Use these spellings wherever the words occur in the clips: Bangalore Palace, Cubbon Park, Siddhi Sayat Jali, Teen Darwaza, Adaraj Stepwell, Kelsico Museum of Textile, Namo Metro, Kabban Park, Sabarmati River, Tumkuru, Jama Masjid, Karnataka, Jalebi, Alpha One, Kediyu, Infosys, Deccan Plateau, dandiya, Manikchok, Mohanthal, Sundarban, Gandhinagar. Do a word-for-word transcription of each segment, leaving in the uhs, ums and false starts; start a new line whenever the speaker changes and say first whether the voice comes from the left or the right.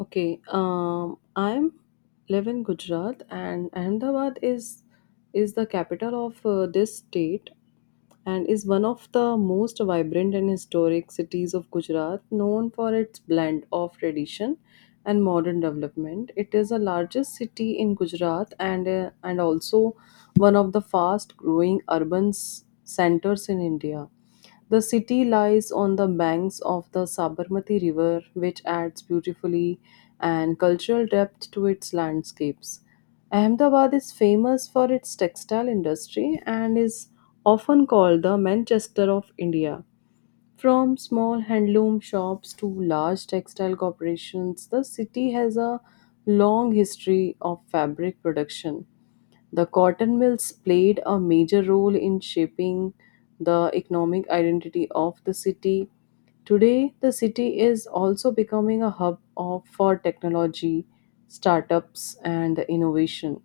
left: Okay, um, I'm live in Gujarat, and Ahmedabad is is the capital of uh, this state and is one of the most vibrant and historic cities of Gujarat, known for its blend of tradition and modern development. It is the largest city in Gujarat and uh, and also one of the fast growing urban s- centers in India. The city lies on the banks of the Sabarmati River, which adds beautifully and cultural depth to its landscapes. Ahmedabad is famous for its textile industry and is often called the Manchester of India. From small handloom shops to large textile corporations, the city has a long history of fabric production. The cotton mills played a major role in shaping the economic identity of the city. Today, the city is also becoming a hub of, for technology, startups, and innovation.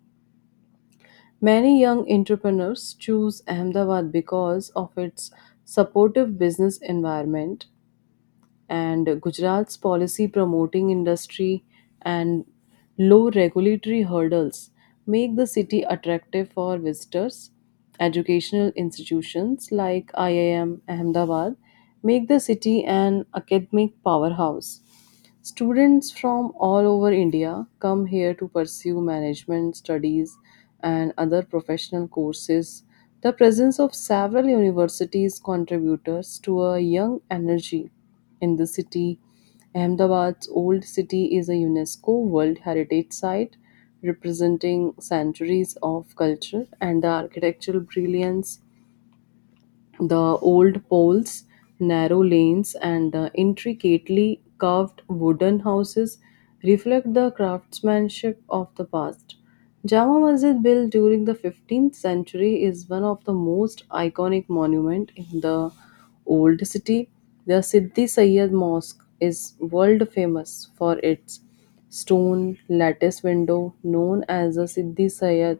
left: Many young entrepreneurs choose Ahmedabad because of its supportive business environment and Gujarat's policy promoting industry and low regulatory hurdles make the city attractive for visitors. Educational institutions like I I M Ahmedabad make the city an academic powerhouse. Students from all over India come here to pursue management studies and other professional courses. The presence of several universities contributors to a young energy in the city. Ahmedabad's Old City is a UNESCO World Heritage Site representing centuries of culture and the architectural brilliance, the old poles, narrow lanes, and the intricately carved wooden houses reflect the craftsmanship of the past. Jama Masjid, built during the fifteenth century, is one of the most iconic monuments in the old city. The Siddhi Sayyad Mosque is world famous for its stone lattice window known as the Siddhi Sayat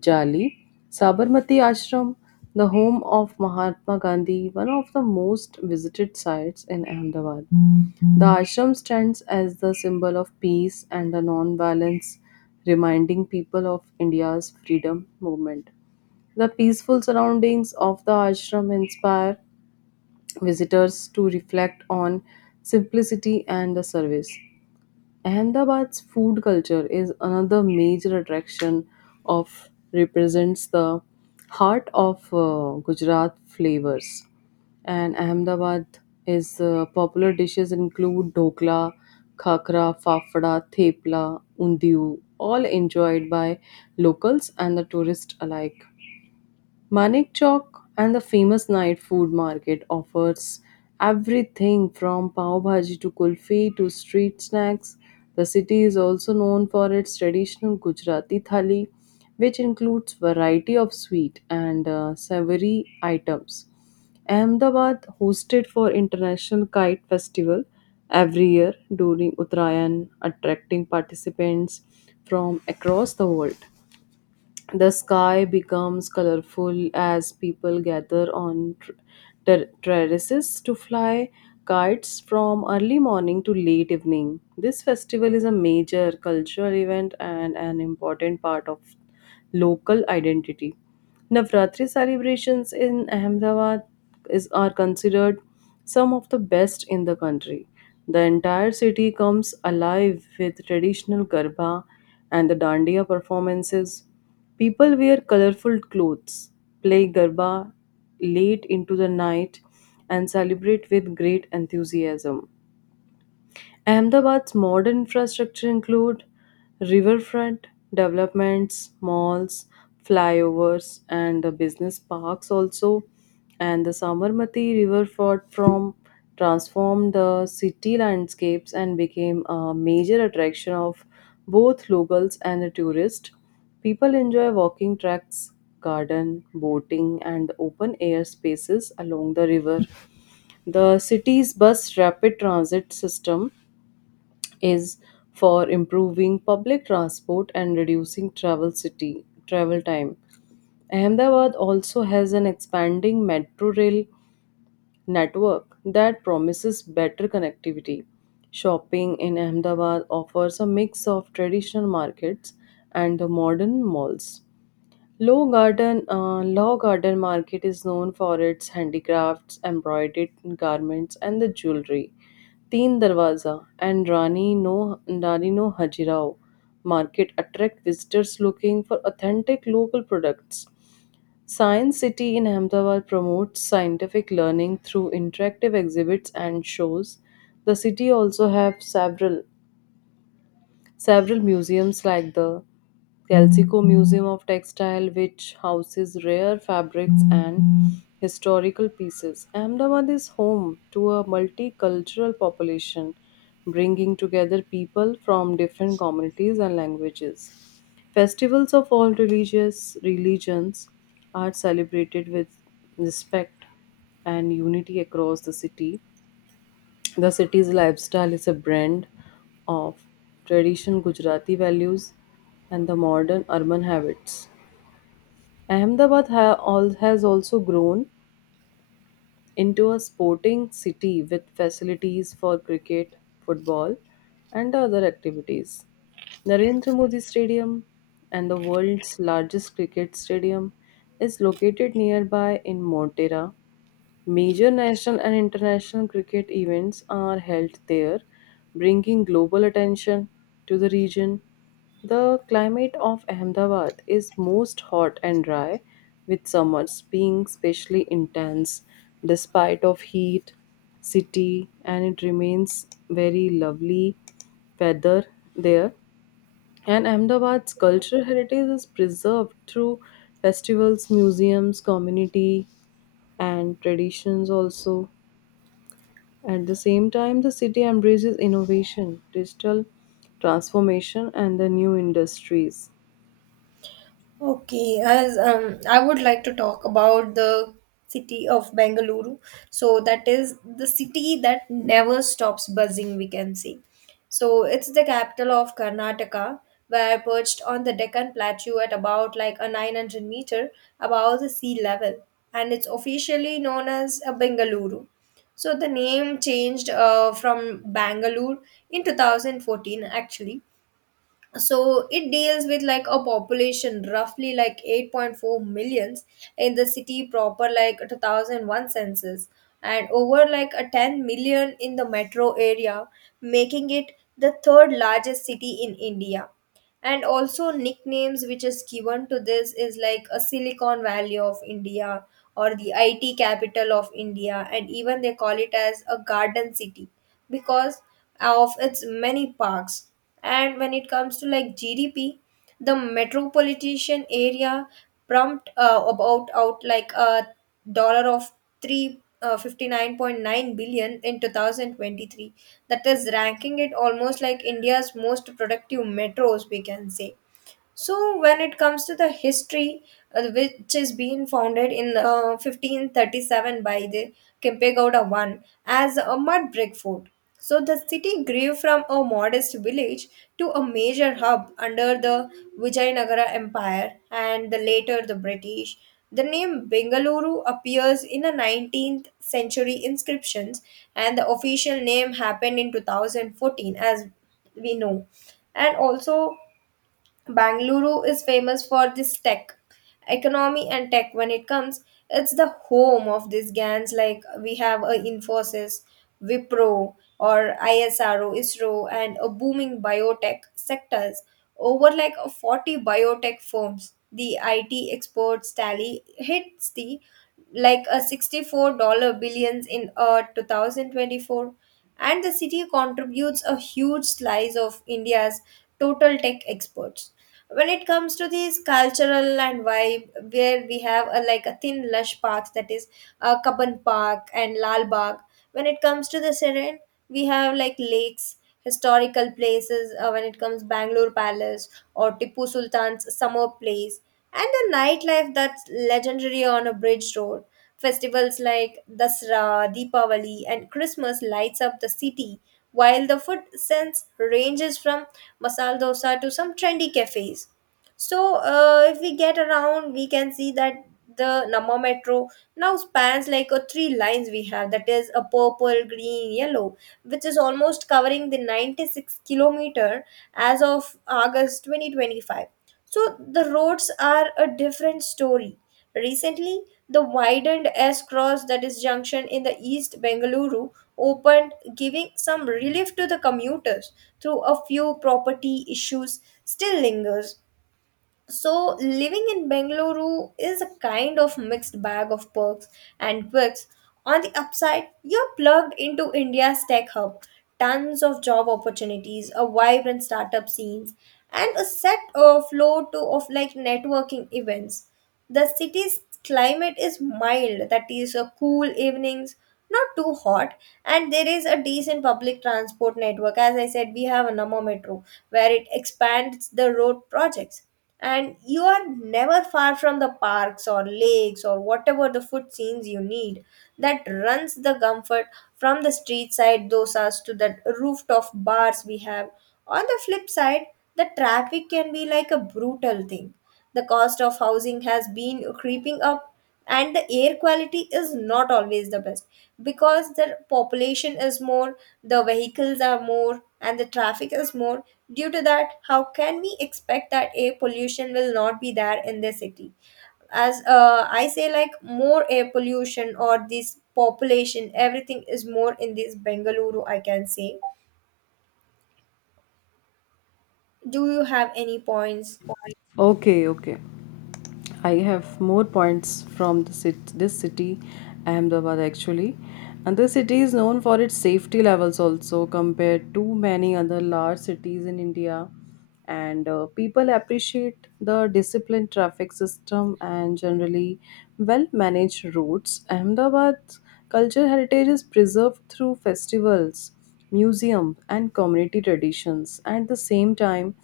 left: Jali. Sabarmati Ashram, the home of Mahatma Gandhi, one of the most visited sites in Ahmedabad. The ashram stands as the symbol of peace and the non-violence, reminding people of India's freedom movement. The peaceful surroundings of the ashram inspire visitors to reflect on simplicity and the service. Ahmedabad's food culture is another major attraction of represents the heart of uh, Gujarat flavors. And Ahmedabad is uh, popular dishes include dokla, khakra, fafda, thepla, undiu, all enjoyed by locals and the tourists alike. Manikchok and the famous night food market offers everything from pav bhaji to kulfi to street snacks. The city is also known for its traditional Gujarati thali, which includes variety of sweet and uh, savory items. Ahmedabad hosted for International Kite Festival every year during Uttarayan, attracting participants from across the world. The sky becomes colorful as people gather on tr- ter- terraces to fly kites from early morning to late evening. This festival is a major cultural event and an important part of local identity. Navratri celebrations in Ahmedabad is, are considered some of the best in the country. The entire city comes alive with traditional garba and the dandiya performances. People wear colorful clothes, play garba late into the night, and celebrate with great enthusiasm. Ahmedabad's modern infrastructure include riverfront developments, malls, flyovers, and the business parks also. And the Samarmati Riverfront from transformed the city landscapes and became a major attraction of both locals and the tourists. People enjoy walking tracks, garden, boating, and open air spaces along the river. The city's bus rapid transit system is for improving public transport and reducing travel city travel time. Ahmedabad also has an expanding metro rail network that promises better connectivity. Shopping in Ahmedabad offers a mix of traditional markets and the modern malls. Low Garden, uh, Law Garden Market is known for its handicrafts, embroidered garments, and the jewelry. Teen Darwaza and Rani No Rani No Hajirao Market attract visitors looking for authentic local products. Science City in Ahmedabad promotes scientific learning through interactive exhibits and shows. The city also have several Several museums, like the Kelsico Museum of Textile, which houses rare fabrics and historical pieces. Ahmedabad is home to a multicultural population, bringing together people from different communities and languages. Festivals of all religious religions are celebrated with respect and unity across the city. The city's lifestyle is a blend of traditional Gujarati values and the modern urban habits. Ahmedabad ha- al- has also grown into a sporting city with facilities for cricket, football, and other activities. Narendra Modi Stadium and the world's largest cricket stadium is located nearby in Montera. Major national and international cricket events are held there, bringing global attention to the region. The climate of Ahmedabad is most hot and dry, with summers being especially intense despite of heat, city, and it remains very lovely weather there. And Ahmedabad's cultural heritage is preserved through festivals, museums, community and traditions also. At the same time, the city embraces innovation, digital transformation, and the new industries.
right: Okay, as um, I would like to talk about the city of Bengaluru. So that is the city that never stops buzzing, we can say. So it's the capital of Karnataka, where perched on the Deccan Plateau at about like a nine hundred meter above the sea level, and it's officially known as a Bengaluru. So the name changed uh, from Bangalore in twenty fourteen actually, so it deals with like a population roughly like eight point four millions in the city proper, like two thousand one census, and over like a ten million in the metro area, making it the third largest city in India. And also nicknames which is given to this is like a Silicon Valley of India or the I T capital of India, and even they call it as a Garden City because of its many parks. And when it comes to like G D P, the metropolitan area pumped uh, about out like a dollar of three uh, fifty nine point nine billion in twenty twenty three, that is ranking it almost like India's most productive metros, we can say. So when it comes to the history, uh, which is being founded in uh, fifteen thirty seven by the Kempegowda one as a mud brick fort. So the city grew from a modest village to a major hub under the Vijayanagara Empire and the later the British. The name Bengaluru appears in a nineteenth century inscriptions, and the official name happened in two thousand fourteen, as we know. And also Bangalore is famous for this tech economy, and tech when it comes, it's the home of these GANs like we have a Infosys, Wipro or ISRO, ISRO and a booming biotech sectors, over like a forty biotech firms. The I T exports tally hits the like a sixty four dollar billions in uh, two thousand twenty four, and the city contributes a huge slice of India's total tech exports. When it comes to these cultural and vibe, where we have a, like a thin lush parks, that is uh, Kabban Park and Lal Bagh. When it comes to the serene, we have like lakes, historical places, uh, when it comes Bangalore Palace or Tipu Sultan's summer place, and the nightlife that's legendary on a bridge road. Festivals like Dasra, Deepavali and Christmas lights up the city, while the food sense ranges from masala dosa to some trendy cafes. So, uh, if we get around, we can see that the Nama Metro now spans like a three lines we have, that is a purple, green, yellow, which is almost covering the ninety six kilometer as of August twenty twenty five. So, the roads are a different story. Recently, the widened S cross, that is junction in the East Bengaluru, opened, giving some relief to the commuters, through a few property issues still lingers. So, living in Bengaluru is a kind of mixed bag of perks and quirks. On the upside, you're plugged into India's tech hub, tons of job opportunities, a vibrant startup scenes, and a set of flow to of like networking events. The city's climate is mild, that is, uh, cool evenings, not too hot, and there is a decent public transport network. As I said, we have a Namo Metro where it expands the road projects. And you are never far from the parks or lakes or whatever the food scenes you need, that runs the comfort from the street side dosas to the rooftop bars we have. On the flip side, the traffic can be like a brutal thing. The cost of housing has been creeping up and the air quality is not always the best, because the population is more, the vehicles are more, and the traffic is more. Due to that, how can we expect that air pollution will not be there in the city? as uh, I say, like more air pollution or this population, everything is more in this Bengaluru, I can say. Do you have any points?
left: Okay, okay. I have more points from the cit- this city, Ahmedabad actually. And this city is known for its safety levels also compared to many other large cities in India. And uh, people appreciate the disciplined traffic system and generally well managed roads. Ahmedabad's cultural heritage is preserved through festivals museum, and community traditions. At the same time,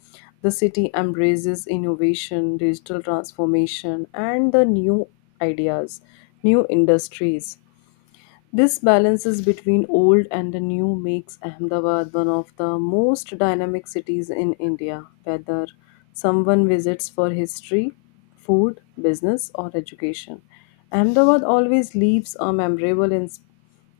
left: the city embraces innovation, digital transformation, and the new ideas, new industries. This balances between old and the new makes Ahmedabad one of the most dynamic cities in India, whether someone visits for history, food, business, or education. Ahmedabad always leaves a memorable ins-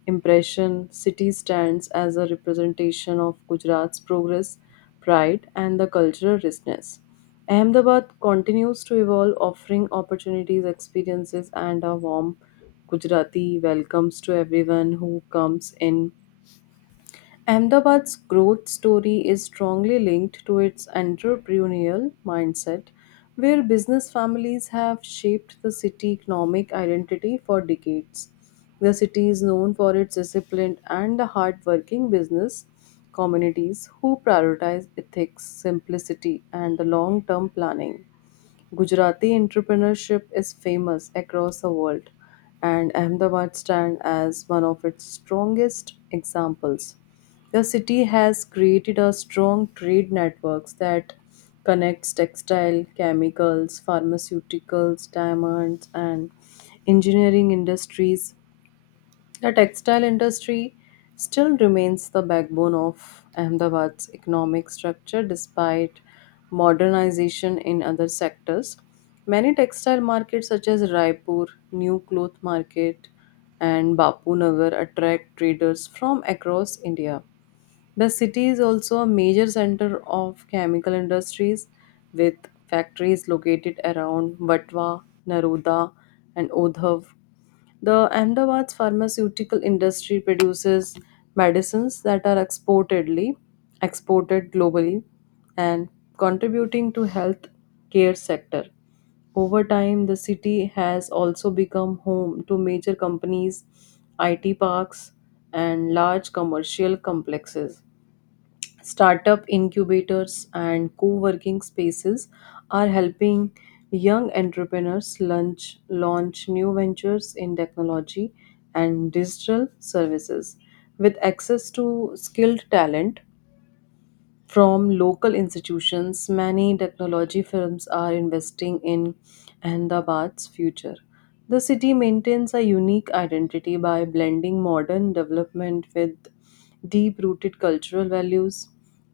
left: impression, city stands as a representation of Gujarat's progress, pride, and the cultural richness. Ahmedabad continues to evolve, offering opportunities, experiences, and a warm Gujarati welcomes to everyone who comes in. Ahmedabad's growth story is strongly linked to its entrepreneurial mindset, where business families have shaped the city economic identity for decades. The city is known for its disciplined and hardworking business communities who prioritize ethics, simplicity, and the long term planning. Gujarati entrepreneurship is famous across the world, and Ahmedabad stands as one of its strongest examples. The city has created a strong trade networks that connects textile, chemicals, pharmaceuticals, diamonds, and engineering industries the textile industry still remains the backbone of Ahmedabad's economic structure despite modernization in other sectors. Many textile markets such as Raipur, New Cloth Market, and Bapu Nagar attract traders from across India. The city is also a major center of chemical industries with factories located around Vatva, Naroda, and Odhav the Ahmedabad's pharmaceutical industry produces medicines that are exportedly exported globally and contributing to health care sector. Over time, the city has also become home to major companies, I T parks, and large commercial complexes. Startup incubators and co working spaces are helping young entrepreneurs launch, launch new ventures in technology and digital services. With access to skilled talent, from local institutions, many technology firms are investing in Ahmedabad's future. The city maintains a unique identity by blending modern development with deep rooted cultural values.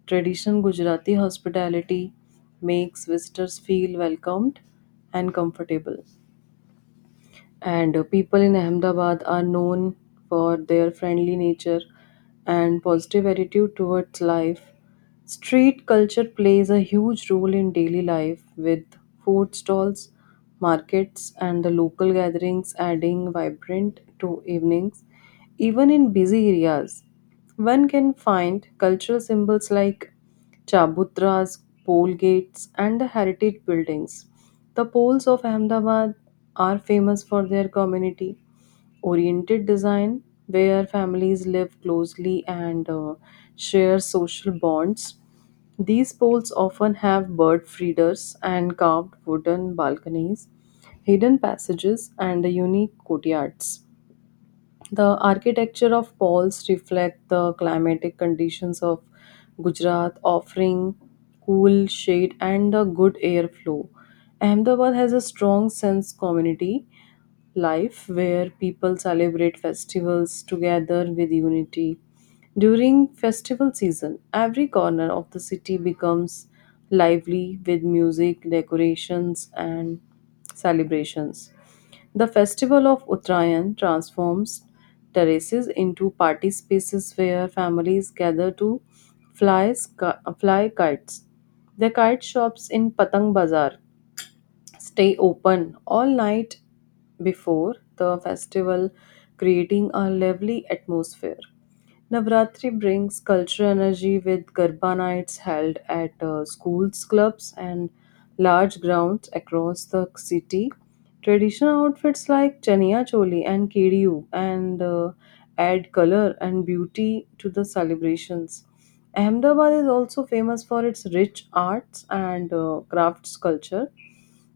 left: Traditional Gujarati hospitality makes visitors feel welcomed and comfortable and uh, people in Ahmedabad are known for their friendly nature and positive attitude towards life. Street culture plays a huge role in daily life with food stalls, markets, and the local gatherings adding vibrant to evenings. Even in busy areas, one can find cultural symbols like chabutras, pole gates, and the heritage buildings. The poles of Ahmedabad are famous for their community oriented design, where families live closely and uh, share social bonds. These poles often have bird feeders and carved wooden balconies, hidden passages, and unique courtyards. The architecture of Paul's reflect the climatic conditions of Gujarat, offering cool shade and a good airflow. Ahmedabad has a strong sense community life where people celebrate festivals together with unity. During festival season, every corner of the city becomes lively with music, decorations, and celebrations. The festival of Uttarayan transforms terraces into party spaces where families gather to fly, sky, fly kites. The kite shops in Patang Bazaar stay open all night before the festival, creating a lively atmosphere. Navratri brings cultural energy with Garba nights held at uh, schools, clubs, and large grounds across the city. Traditional outfits like Chaniya Choli and Kediyu and uh, add color and beauty to the celebrations. Ahmedabad is also famous for its rich arts and uh, crafts culture.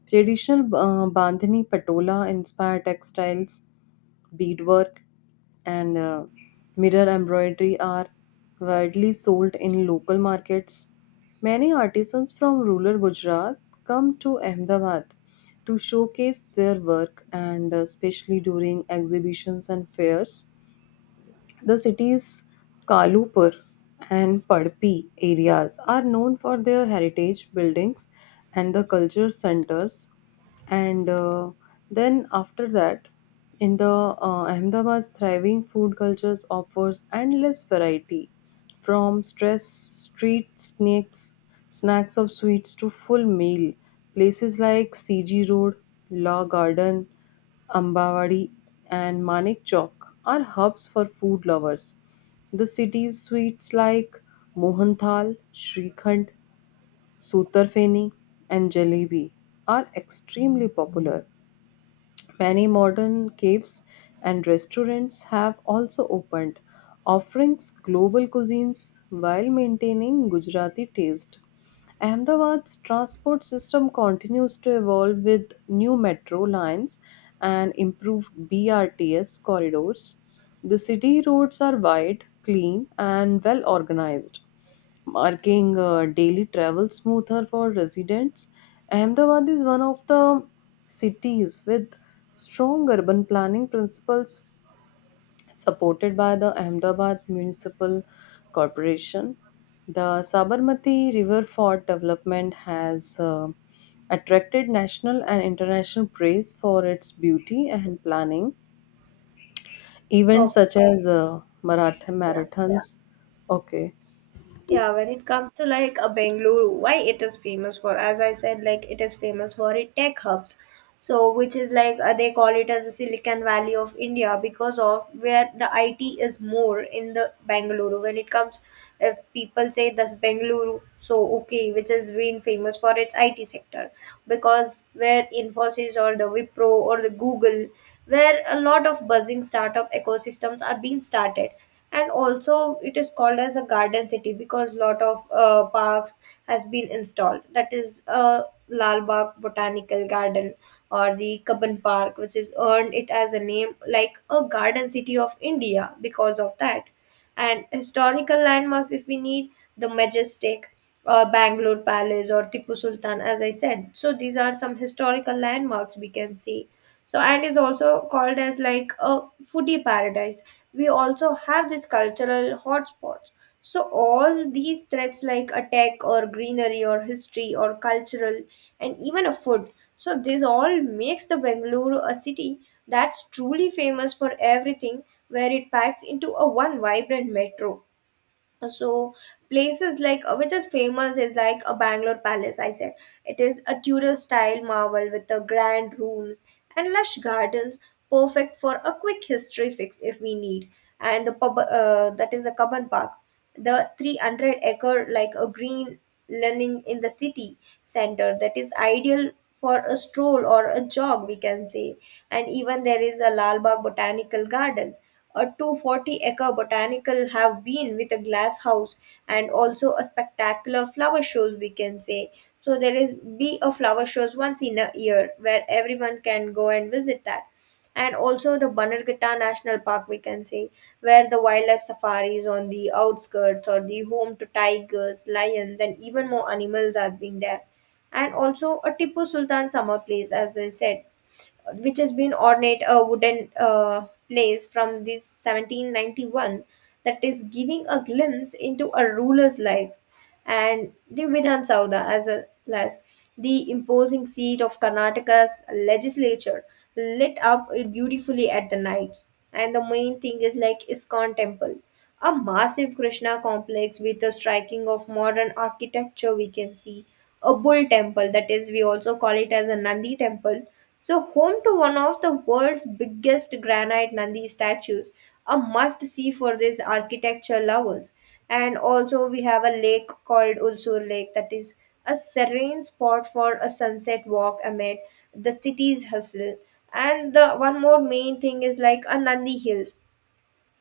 left: Traditional uh, Bandhani Patola inspire textiles beadwork, and uh, mirror embroidery are widely sold in local markets. Many artisans from rural Gujarat come to Ahmedabad to showcase their work and uh, especially during exhibitions and fairs. The cities Kalupur and Padpi areas are known for their heritage buildings and the culture centers. And uh, then after that, in the uh, Ahmedabad's thriving food cultures offers endless variety, from stress street snacks, snacks of sweets to full meal. Places like C G Road, Law Garden. Ambawadi, and Manik Chowk are hubs for food lovers. The city's sweets like Mohanthal, Shrikhand, Sotarfeni, and Jalebi are extremely popular. Many modern caves and restaurants have also opened, offering global cuisines while maintaining Gujarati taste. Ahmedabad's transport system continues to evolve with new metro lines and improved B R T S corridors. The city roads are wide, clean, and well organized making uh, daily travel smoother for residents. Ahmedabad is one of the cities with strong urban planning principles supported by the Ahmedabad Municipal Corporation. The Sabarmati River Fort development has uh, attracted national and international praise for its beauty and planning. Events
right: Oh,
left: such as uh, Maratha
right: yeah.
left: marathons. Okay,
right: Yeah, when it comes to like a Bangalore, why it is famous for? As I said, like it is famous for its tech hubs. So, which is like uh, they call it as the Silicon Valley of India because of where the I T is more in the Bangalore. When it comes, if people say that's Bangalore, so okay, which has been famous for its I T sector, because where Infosys or the Wipro or the Google, where a lot of buzzing startup ecosystems are being started. And also it is called as a Garden City because lot of uh, parks has been installed, that is uh, Lal Bagh Botanical Garden or the Kabban Park, which has earned it as a name like a Garden City of India because of that. And historical landmarks, if we need the majestic uh, Bangalore Palace or Tipu Sultan, as I said. So these are some historical landmarks we can see, so and is also called as like a foodie paradise. We also have these cultural hotspots. So all these threads like a tech or greenery or history or cultural and even a food, so this all makes the Bengaluru a city that's truly famous for everything, where it packs into a one vibrant metro. So places like uh, which is famous is like a Bangalore Palace, I said. It is a Tudor style marvel with the grand rooms and lush gardens, perfect for a quick history fix if we need. And the pub uh, that is a Cubbon Park, the three hundred acre like a green learning in the city center, that is ideal for a stroll or a jog, we can say. And even there is a Lalbagh Botanical Garden, a two hundred forty acre botanical have been with a glass house, and also a spectacular flower shows, we can say. So there is be a flower shows once in a year, where everyone can go and visit that. And also the Bannerghatta National Park, we can say, where the wildlife safaris on the outskirts or the home to tigers, lions, and even more animals are being there. And also a Tipu Sultan summer place, as I said, which has been ornate a wooden uh, place from this seventeen ninety one, that is giving a glimpse into a ruler's life. And the Vidhan Sabha as well as the imposing seat of Karnataka's legislature lit up beautifully at the night. And the main thing is like Iskon Temple, a massive Krishna complex with a striking of modern architecture, we can see. A bull temple, that is, we also call it as a Nandi temple. So, home to one of the world's biggest granite Nandi statues, a must see for these architecture lovers. And also we have a lake called Ulsur Lake, that is a serene spot for a sunset walk amid the city's hustle. And the one more main thing is like a Nandi Hills,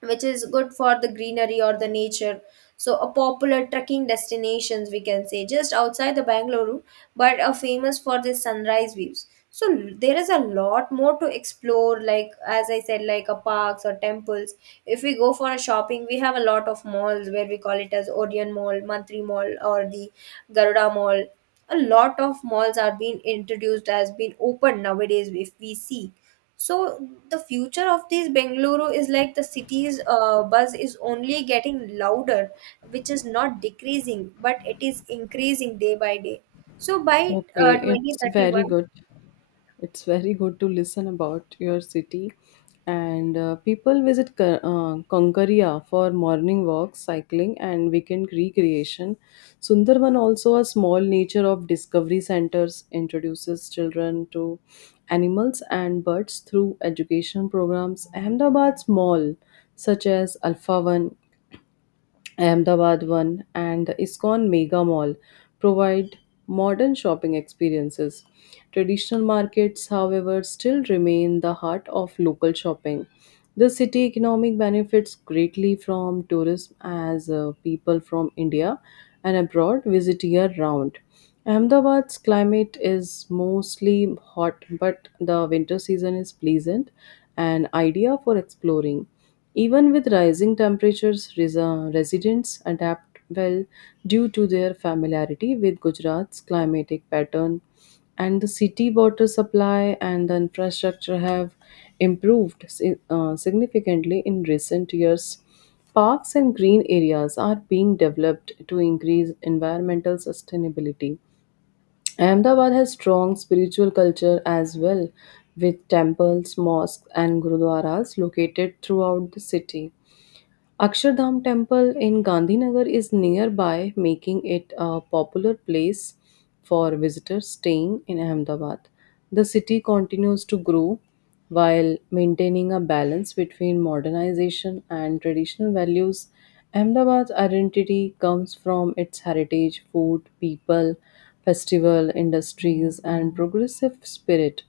right: which is good for the greenery or the nature. So a popular trekking destinations, we can say, just outside the Bangalore, but are famous for the sunrise views. So there is a lot more to explore, like as I said, like a parks or temples. If we go for a shopping, we have a lot of malls where we call it as Orion Mall, Mantri Mall, or the Garuda Mall. A lot of malls are being introduced as being open nowadays if we see. So the future of this Bengaluru is like the city's uh, buzz is only getting louder, which is not decreasing, but it is increasing day by day. So by
left: okay,
right: uh,
left: it's very
right: twenty thirty one,
left: good. It's very good to listen about your city. And uh, people visit Ka- uh, Konkaria for morning walks, cycling, and weekend recreation. Sundarban, also a small nature of discovery centers, introduces children to animals and birds through education programs. Ahmedabad's mall, such as Alpha One, Ahmedabad One, and the ISKCON Mega Mall provide modern shopping experiences. Traditional markets, however, still remain the heart of local shopping. The city economic benefits greatly from tourism as uh, people from India and abroad visit year round. Ahmedabad's climate is mostly hot, but the winter season is pleasant and idea for exploring. Even with rising temperatures, res- uh, residents adapt well due to their familiarity with Gujarat's climatic pattern, and the city water supply and the infrastructure have improved si- uh, significantly in recent years. Parks and green areas are being developed to increase environmental sustainability. Ahmedabad has strong spiritual culture as well, with temples, mosques, and gurudwaras located throughout the city. Akshardham Temple in Gandhinagar is nearby, making it a popular place for visitors staying in Ahmedabad. The city continues to grow while maintaining a balance between modernization and traditional values. Ahmedabad's identity comes from its heritage, food, people, festival, industries, and progressive spirit.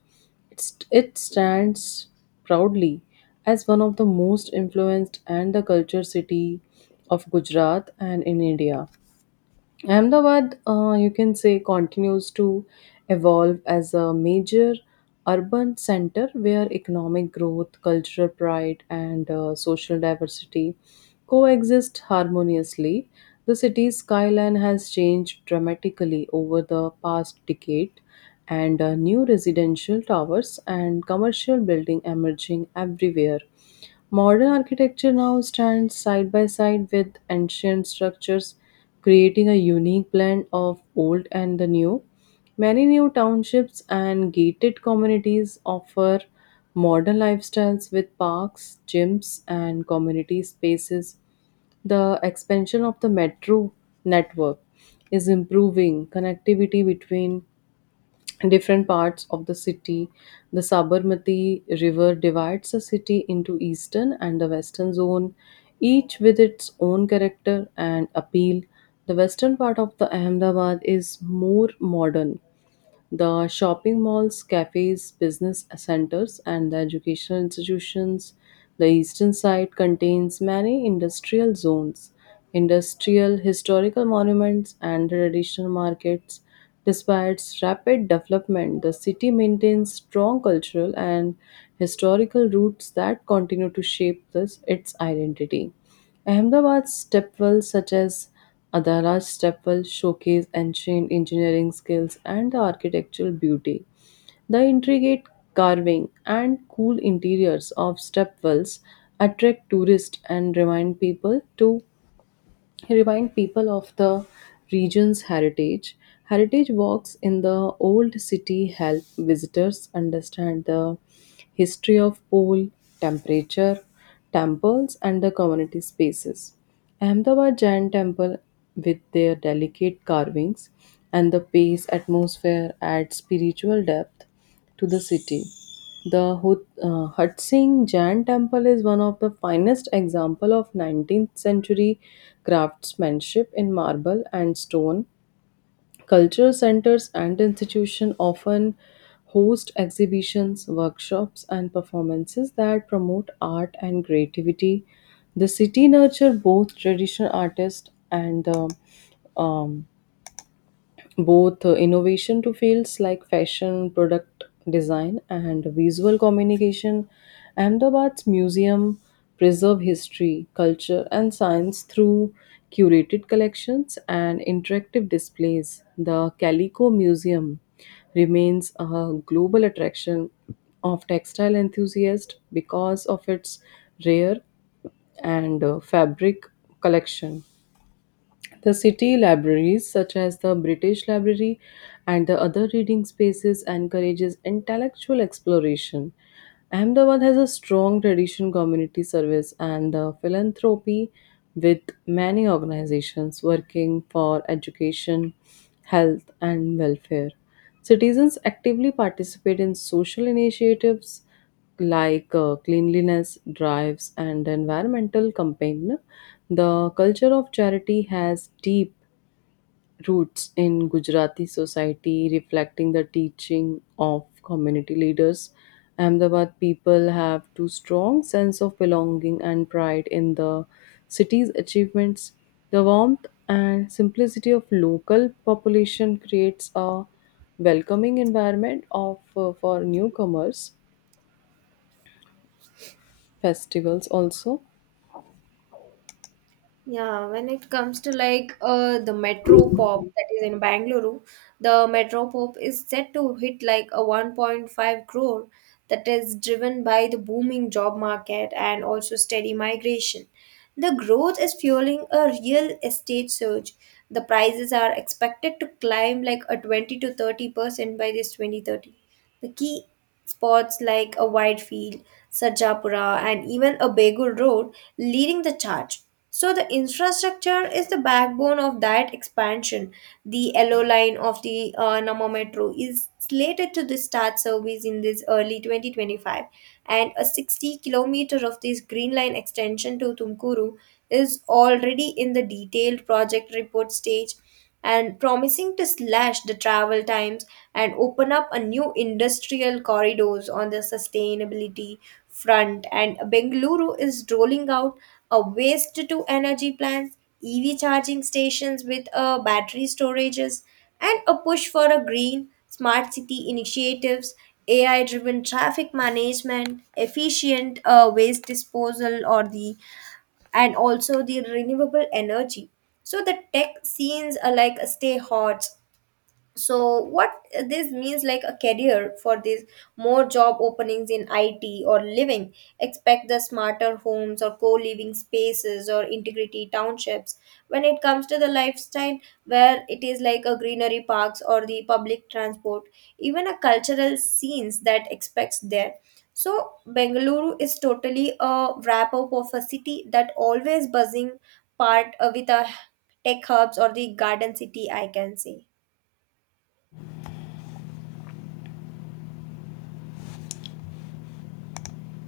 left: It's, it stands proudly as one of the most influenced and the culture city of Gujarat and in India. Ahmedabad, uh, you can say, continues to evolve as a major urban center where economic growth, cultural pride, and uh, social diversity coexist harmoniously. The city's skyline has changed dramatically over the past decade, and uh, new residential towers and commercial building emerging everywhere. Modern architecture now stands side by side with ancient structures, creating a unique blend of old and the new. Many new townships and gated communities offer modern lifestyles with parks, gyms, and community spaces. The expansion of the metro network is improving connectivity between different parts of the city. The Sabarmati River divides the city into eastern and the western zone, each with its own character and appeal. The western part of the Ahmedabad is more modern the shopping malls, cafes, business centers, and the educational institutions. The eastern side contains many industrial zones, industrial historical monuments, and traditional markets. Despite its rapid development, the city maintains strong cultural and historical roots that continue to shape this, its identity. Ahmedabad's stepwells, such as Adaraj Stepwell, showcase ancient engineering skills and the architectural beauty. The intricate carving and cool interiors of stepwells attract tourists and remind people to remind people of the region's heritage. Heritage walks in the old city help visitors understand the history of pool, temperature, temples, and the community spaces. Ahmedabad Jain Temple, with their delicate carvings and the pace atmosphere, adds spiritual depth to the city. The Hut- uh, Hutsing Jain Temple is one of the finest example of nineteenth century craftsmanship in marble and stone. Cultural centers and institutions often host exhibitions, workshops, and performances that promote art and creativity. The city nurture both traditional artists and the um, both uh, innovation to fields like fashion, product design, and visual communication. Ahmedabad's museum preserve history, culture, and science through curated collections and interactive displays. The Calico Museum remains a global attraction of textile enthusiasts because of its rare and uh, fabric collection. The city libraries, such as the British Library and the other reading spaces, encourages intellectual exploration. Ahmedabad has a strong tradition community service and uh, philanthropy with many organizations working for education, health and welfare. Citizens actively participate in social initiatives like uh, cleanliness drives and environmental campaign, the culture of charity has deep roots in Gujarati society, reflecting the teaching of community leaders. Ahmedabad people have too strong sense of belonging and pride in the city's achievements. The warmth and simplicity of local population creates a welcoming environment of uh, for newcomers festivals also
right: yeah, when it comes to like uh the Metro Pop that is in Bangalore, the Metro Pop is set to hit like a one point five crore, that is driven by the booming job market and also steady migration. The growth is fueling a real estate surge. The prices are expected to climb like a twenty to thirty percent by this twenty thirty. The key spots like a wide field, Sarjapura, and even a Begul Road, leading the charge. So, the infrastructure is the backbone of that expansion. The yellow line of the uh, Namo Metro is slated to the start service in this early twenty twenty five, and a sixty kilometer of this green line extension to Tumkuru is already in the detailed project report stage and promising to slash the travel times and open up a new industrial corridors on the sustainability front. And Bengaluru is rolling out a waste to energy plants, E V charging stations with uh, battery storages, and a push for a green smart city initiatives, A I driven traffic management, efficient uh, waste disposal or the, and also the renewable energy. So the tech scenes are like stay hot. So what this means like a career for these, more job openings in I T, or living, expect the smarter homes or co-living spaces or integrity townships. When it comes to the lifestyle, where it is like a greenery parks or the public transport, even a cultural scenes that expects there. So Bengaluru is totally a wrap up of a city that always buzzing part uh, with a tech hubs or the garden city, I can say.